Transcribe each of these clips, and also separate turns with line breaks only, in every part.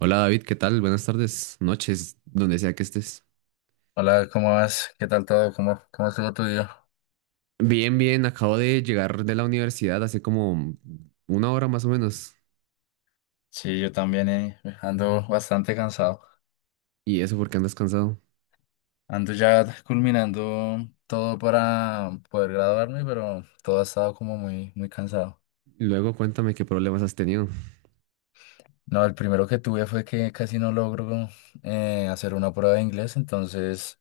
Hola David, ¿qué tal? Buenas tardes, noches, donde sea que estés.
Hola, ¿cómo vas? ¿Qué tal todo? ¿Cómo estuvo tu día?
Bien, bien, acabo de llegar de la universidad hace como una hora más o menos.
Sí, yo también ando bastante cansado.
Y eso porque andas cansado.
Ando ya culminando todo para poder graduarme, pero todo ha estado como muy cansado.
Luego cuéntame qué problemas has tenido.
No, el primero que tuve fue que casi no logro hacer una prueba de inglés, entonces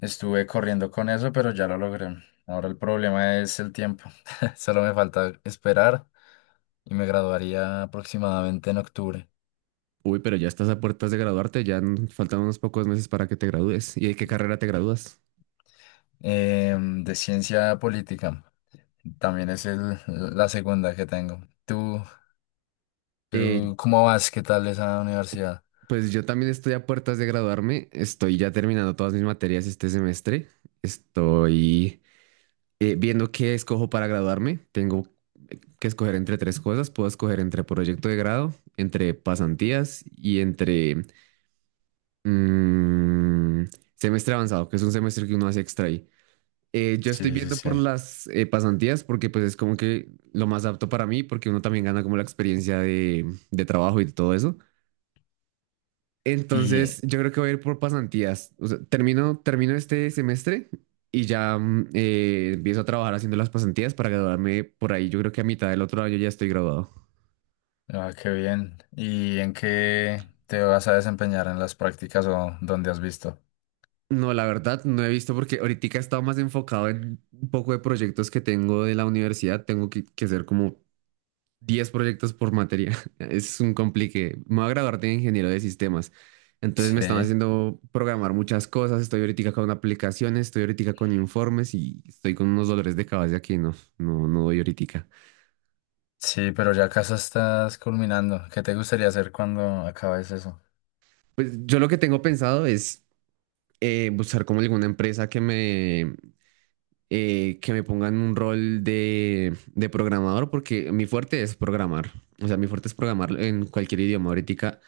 estuve corriendo con eso, pero ya lo logré. Ahora el problema es el tiempo. Solo me falta esperar y me graduaría aproximadamente en octubre.
Uy, pero ya estás a puertas de graduarte, ya faltan unos pocos meses para que te gradúes. ¿Y de qué carrera te gradúas?
De ciencia política. También es la segunda que tengo. ¿Tú,
Eh,
tú cómo vas? ¿Qué tal esa universidad?
pues yo también estoy a puertas de graduarme, estoy ya terminando todas mis materias este semestre. Estoy viendo qué escojo para graduarme, tengo que escoger entre tres cosas. Puedo escoger entre proyecto de grado, entre pasantías y entre mm, semestre avanzado, que es un semestre que uno hace extra ahí. Yo estoy
Sí, sí,
viendo
sí.
por las pasantías porque pues es como que lo más apto para mí porque uno también gana como la experiencia de trabajo y todo eso.
Y,
Entonces, yo creo que voy a ir por pasantías. O sea, termino este semestre y ya empiezo a trabajar haciendo las pasantías para graduarme por ahí. Yo creo que a mitad del otro año ya estoy graduado.
ah, qué bien. ¿Y en qué te vas a desempeñar en las prácticas o dónde has visto?
No, la verdad, no he visto porque ahorita he estado más enfocado en un poco de proyectos que tengo de la universidad. Tengo que hacer como 10 proyectos por materia. Es un complique. Me voy a graduar de ingeniero de sistemas. Entonces me
Sí,
están haciendo programar muchas cosas. Estoy ahorita con aplicaciones, estoy ahorita con informes y estoy con unos dolores de cabeza que no doy ahorita.
sí, pero ya casa estás culminando. ¿Qué te gustaría hacer cuando acabes eso?
Pues yo lo que tengo pensado es buscar como alguna empresa que que me ponga en un rol de programador porque mi fuerte es programar. O sea, mi fuerte es programar en cualquier idioma. Ahorita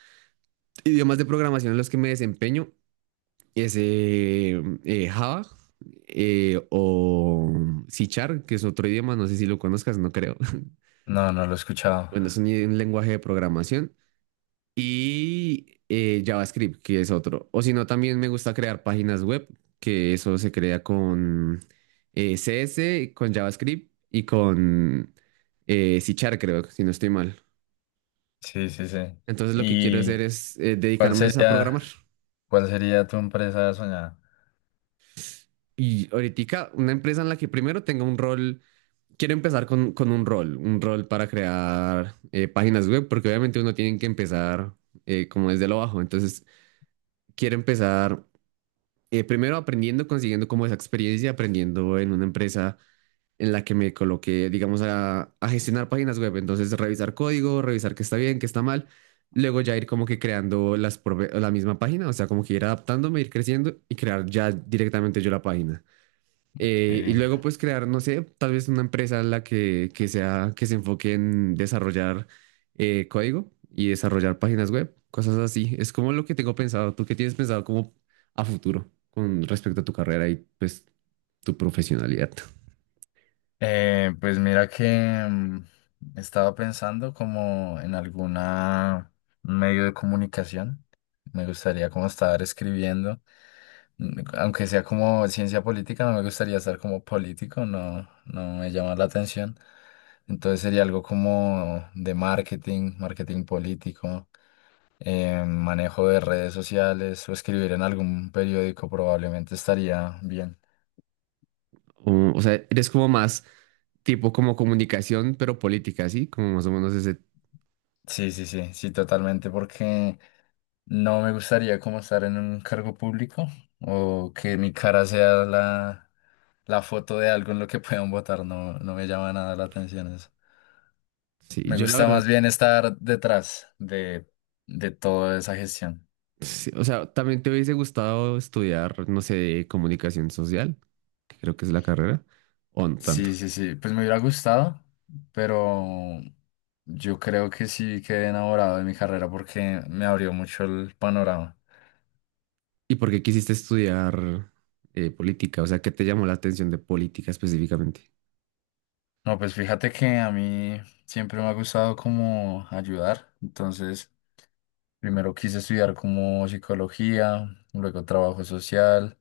idiomas de programación en los que me desempeño es Java o C Sharp, que es otro idioma, no sé si lo conozcas, no creo.
No, no lo he escuchado.
Bueno, es un lenguaje de programación. Y JavaScript, que es otro. O si no, también me gusta crear páginas web, que eso se crea con CS, con JavaScript y con C Sharp, creo, si no estoy mal.
Sí, sí, sí.
Entonces lo que quiero hacer
¿Y
es
cuál
dedicarme es a
sería,
programar.
cuál sería tu empresa soñada?
Y ahorita una empresa en la que primero tenga un rol quiero empezar con un rol para crear páginas web, porque obviamente uno tiene que empezar como desde lo bajo. Entonces, quiero empezar primero aprendiendo, consiguiendo como esa experiencia, aprendiendo en una empresa en la que me coloqué, digamos, a gestionar páginas web. Entonces, revisar código, revisar qué está bien, qué está mal. Luego ya ir como que creando las, la misma página, o sea, como que ir adaptándome, ir creciendo y crear ya directamente yo la página. Y
Ok.
luego pues crear, no sé, tal vez una empresa en que sea, que se enfoque en desarrollar código y desarrollar páginas web, cosas así. Es como lo que tengo pensado. ¿Tú qué tienes pensado como a futuro con respecto a tu carrera y pues tu profesionalidad?
Pues mira que mm, estaba pensando como en alguna medio de comunicación. Me gustaría como estar escribiendo, mm, aunque sea como ciencia política, no me gustaría estar como político, no, no me llama la atención. Entonces sería algo como de marketing, marketing político, manejo de redes sociales o escribir en algún periódico probablemente estaría bien.
O sea, eres como más tipo como comunicación, pero política, ¿sí? Como más o menos ese...
Sí, sí, sí, sí, totalmente, porque no me gustaría como estar en un cargo público o que mi cara sea la foto de algo en lo que puedan votar. No, no me llama nada la atención eso.
Sí,
Me
yo la
gusta
verdad...
más bien estar detrás de toda esa gestión.
Sí, o sea, también te hubiese gustado estudiar, no sé, comunicación social, que creo que es la carrera, o no tanto.
Sí, sí, sí. Pues me hubiera gustado, pero yo creo que sí quedé enamorado de mi carrera porque me abrió mucho el panorama.
¿Y por qué quisiste estudiar política? O sea, ¿qué te llamó la atención de política específicamente?
No, pues fíjate que a mí siempre me ha gustado como ayudar. Entonces, primero quise estudiar como psicología, luego trabajo social,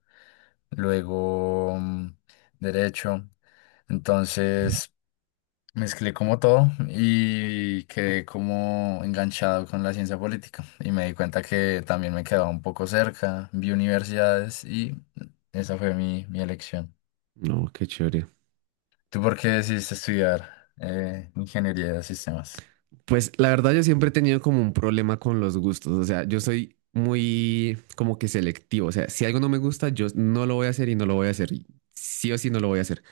luego mm, derecho. Entonces mezclé como todo y quedé como enganchado con la ciencia política. Y me di cuenta que también me quedaba un poco cerca, vi universidades y esa fue mi elección.
No, qué chévere.
¿Tú por qué decidiste estudiar ingeniería de sistemas?
Pues la verdad yo siempre he tenido como un problema con los gustos, o sea, yo soy muy como que selectivo, o sea, si algo no me gusta, yo no lo voy a hacer y no lo voy a hacer, y sí o sí no lo voy a hacer.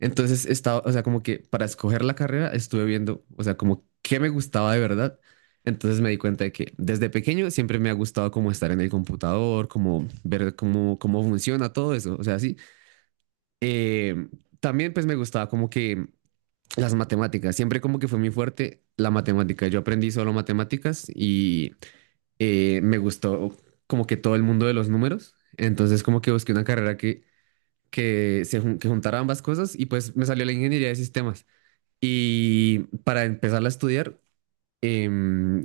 Entonces estaba, o sea, como que para escoger la carrera estuve viendo, o sea, como qué me gustaba de verdad. Entonces me di cuenta de que desde pequeño siempre me ha gustado como estar en el computador, como ver cómo funciona todo eso, o sea, sí. Eh, También pues me gustaba como que las matemáticas, siempre como que fue muy fuerte la matemática. Yo aprendí solo matemáticas y me gustó como que todo el mundo de los números. Entonces como que busqué una carrera que se que juntara ambas cosas y pues me salió la ingeniería de sistemas. Y para empezarla a estudiar, em,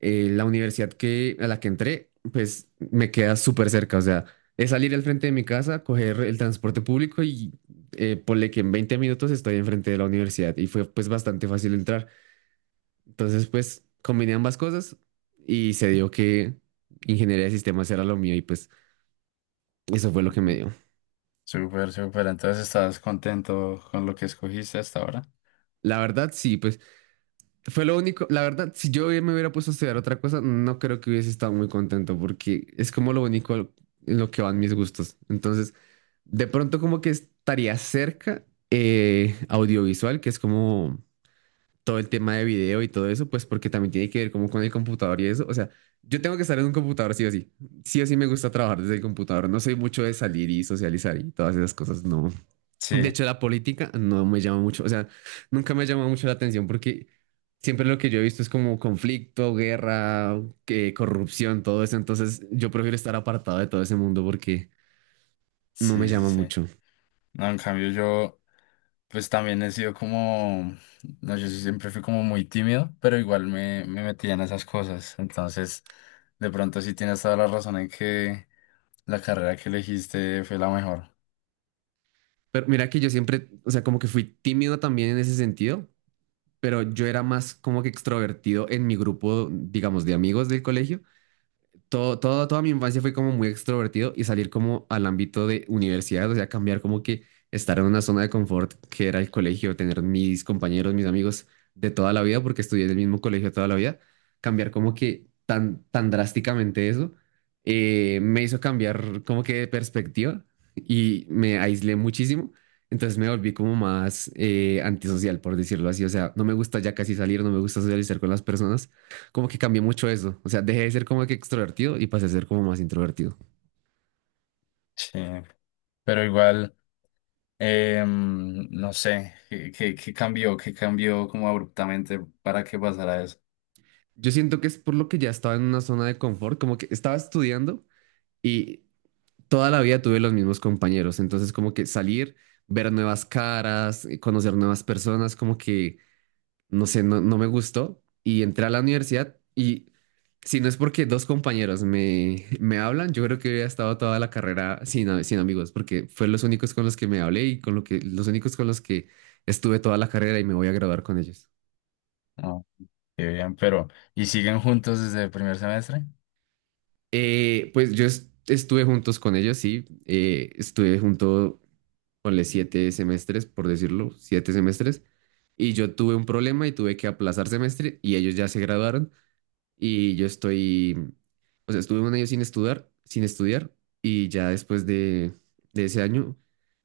la universidad que, a la que entré, pues me queda súper cerca. O sea, es salir al frente de mi casa, coger el transporte público y ponle que en 20 minutos estoy enfrente de la universidad. Y fue pues bastante fácil entrar. Entonces, pues combiné ambas cosas y se dio que ingeniería de sistemas era lo mío y pues eso fue lo que me
Ujú.
dio.
Súper, súper. Entonces, ¿estás contento con lo que escogiste hasta ahora?
La verdad, sí, pues... Fue lo único, la verdad, si yo me hubiera puesto a estudiar otra cosa, no creo que hubiese estado muy contento porque es como lo único en lo que van mis gustos. Entonces, de pronto como que estaría cerca audiovisual, que es como todo el tema de video y todo eso, pues porque también tiene que ver como con el computador y eso. O sea, yo tengo que estar en un computador sí o sí. Sí o sí me gusta trabajar desde el computador. No soy mucho de salir y socializar y todas esas cosas, no. De
Sí,
hecho, la política no me llama mucho, o sea, nunca me ha llamado mucho la atención porque siempre lo que yo he visto es como conflicto, guerra, corrupción, todo eso. Entonces, yo prefiero estar apartado de todo ese mundo porque no me
sí, sí,
llama
sí.
mucho.
No, en cambio yo, pues también he sido como, no, yo sí siempre fui como muy tímido, pero igual me metía en esas cosas. Entonces, de pronto sí tienes toda la razón en que la carrera que elegiste fue la mejor.
Pero mira que yo siempre, o sea, como que fui tímido también en ese sentido, pero yo era más como que extrovertido en mi grupo, digamos, de amigos del colegio. Toda mi infancia fue como muy extrovertido y salir como al ámbito de universidad, o sea, cambiar como que estar en una zona de confort que era el colegio, tener mis compañeros, mis amigos de toda la vida, porque estudié en el mismo colegio toda la vida, cambiar como que tan drásticamente eso, me hizo cambiar como que de perspectiva y me aislé muchísimo. Entonces me volví como más antisocial, por decirlo así. O sea, no me gusta ya casi salir, no me gusta socializar con las personas como que cambié mucho eso. O sea, dejé de ser como que extrovertido y pasé a ser como más introvertido.
Sí, pero igual, em, no sé, ¿qué cambió? ¿Qué cambió como abruptamente para que pasara eso?
Yo siento que es por lo que ya estaba en una zona de confort, como que estaba estudiando y toda la vida tuve los mismos compañeros. Entonces, como que salir, ver nuevas caras, conocer nuevas personas, como que no sé, no me gustó y entré a la universidad y si no es porque dos compañeros me hablan, yo creo que hubiera estado toda la carrera sin, sin amigos porque fue los únicos con los que me hablé y con lo que, los únicos con los que estuve toda la carrera y me voy a graduar con ellos.
No, qué bien, pero ¿y siguen juntos desde el primer semestre?
Pues yo estuve juntos con ellos, sí, estuve junto, ponle siete semestres, por decirlo, 7 semestres. Y yo tuve un problema y tuve que aplazar semestre y ellos ya se graduaron. Y yo estoy, o sea, estuve un año sin estudiar, sin estudiar y ya después de ese año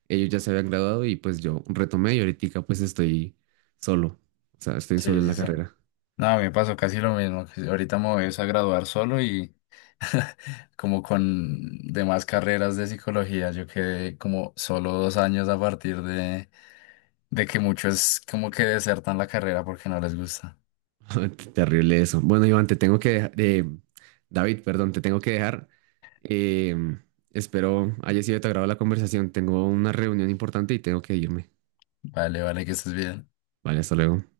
ellos ya se habían graduado y pues yo retomé y ahorita pues estoy solo, o sea, estoy solo
Sí,
en
sí,
la
sí.
carrera.
No, a mí me pasó casi lo mismo. Que ahorita me voy es a graduar solo y como con demás carreras de psicología, yo quedé como solo 2 años a partir de que muchos como que desertan la carrera porque no les gusta.
Terrible eso. Bueno, Iván, te tengo que dejar, David, perdón, te tengo que dejar. Em, Espero haya sido de tu agrado la conversación. Tengo una reunión importante y tengo que irme.
Vale, vale, que estés bien.
Vale, hasta luego.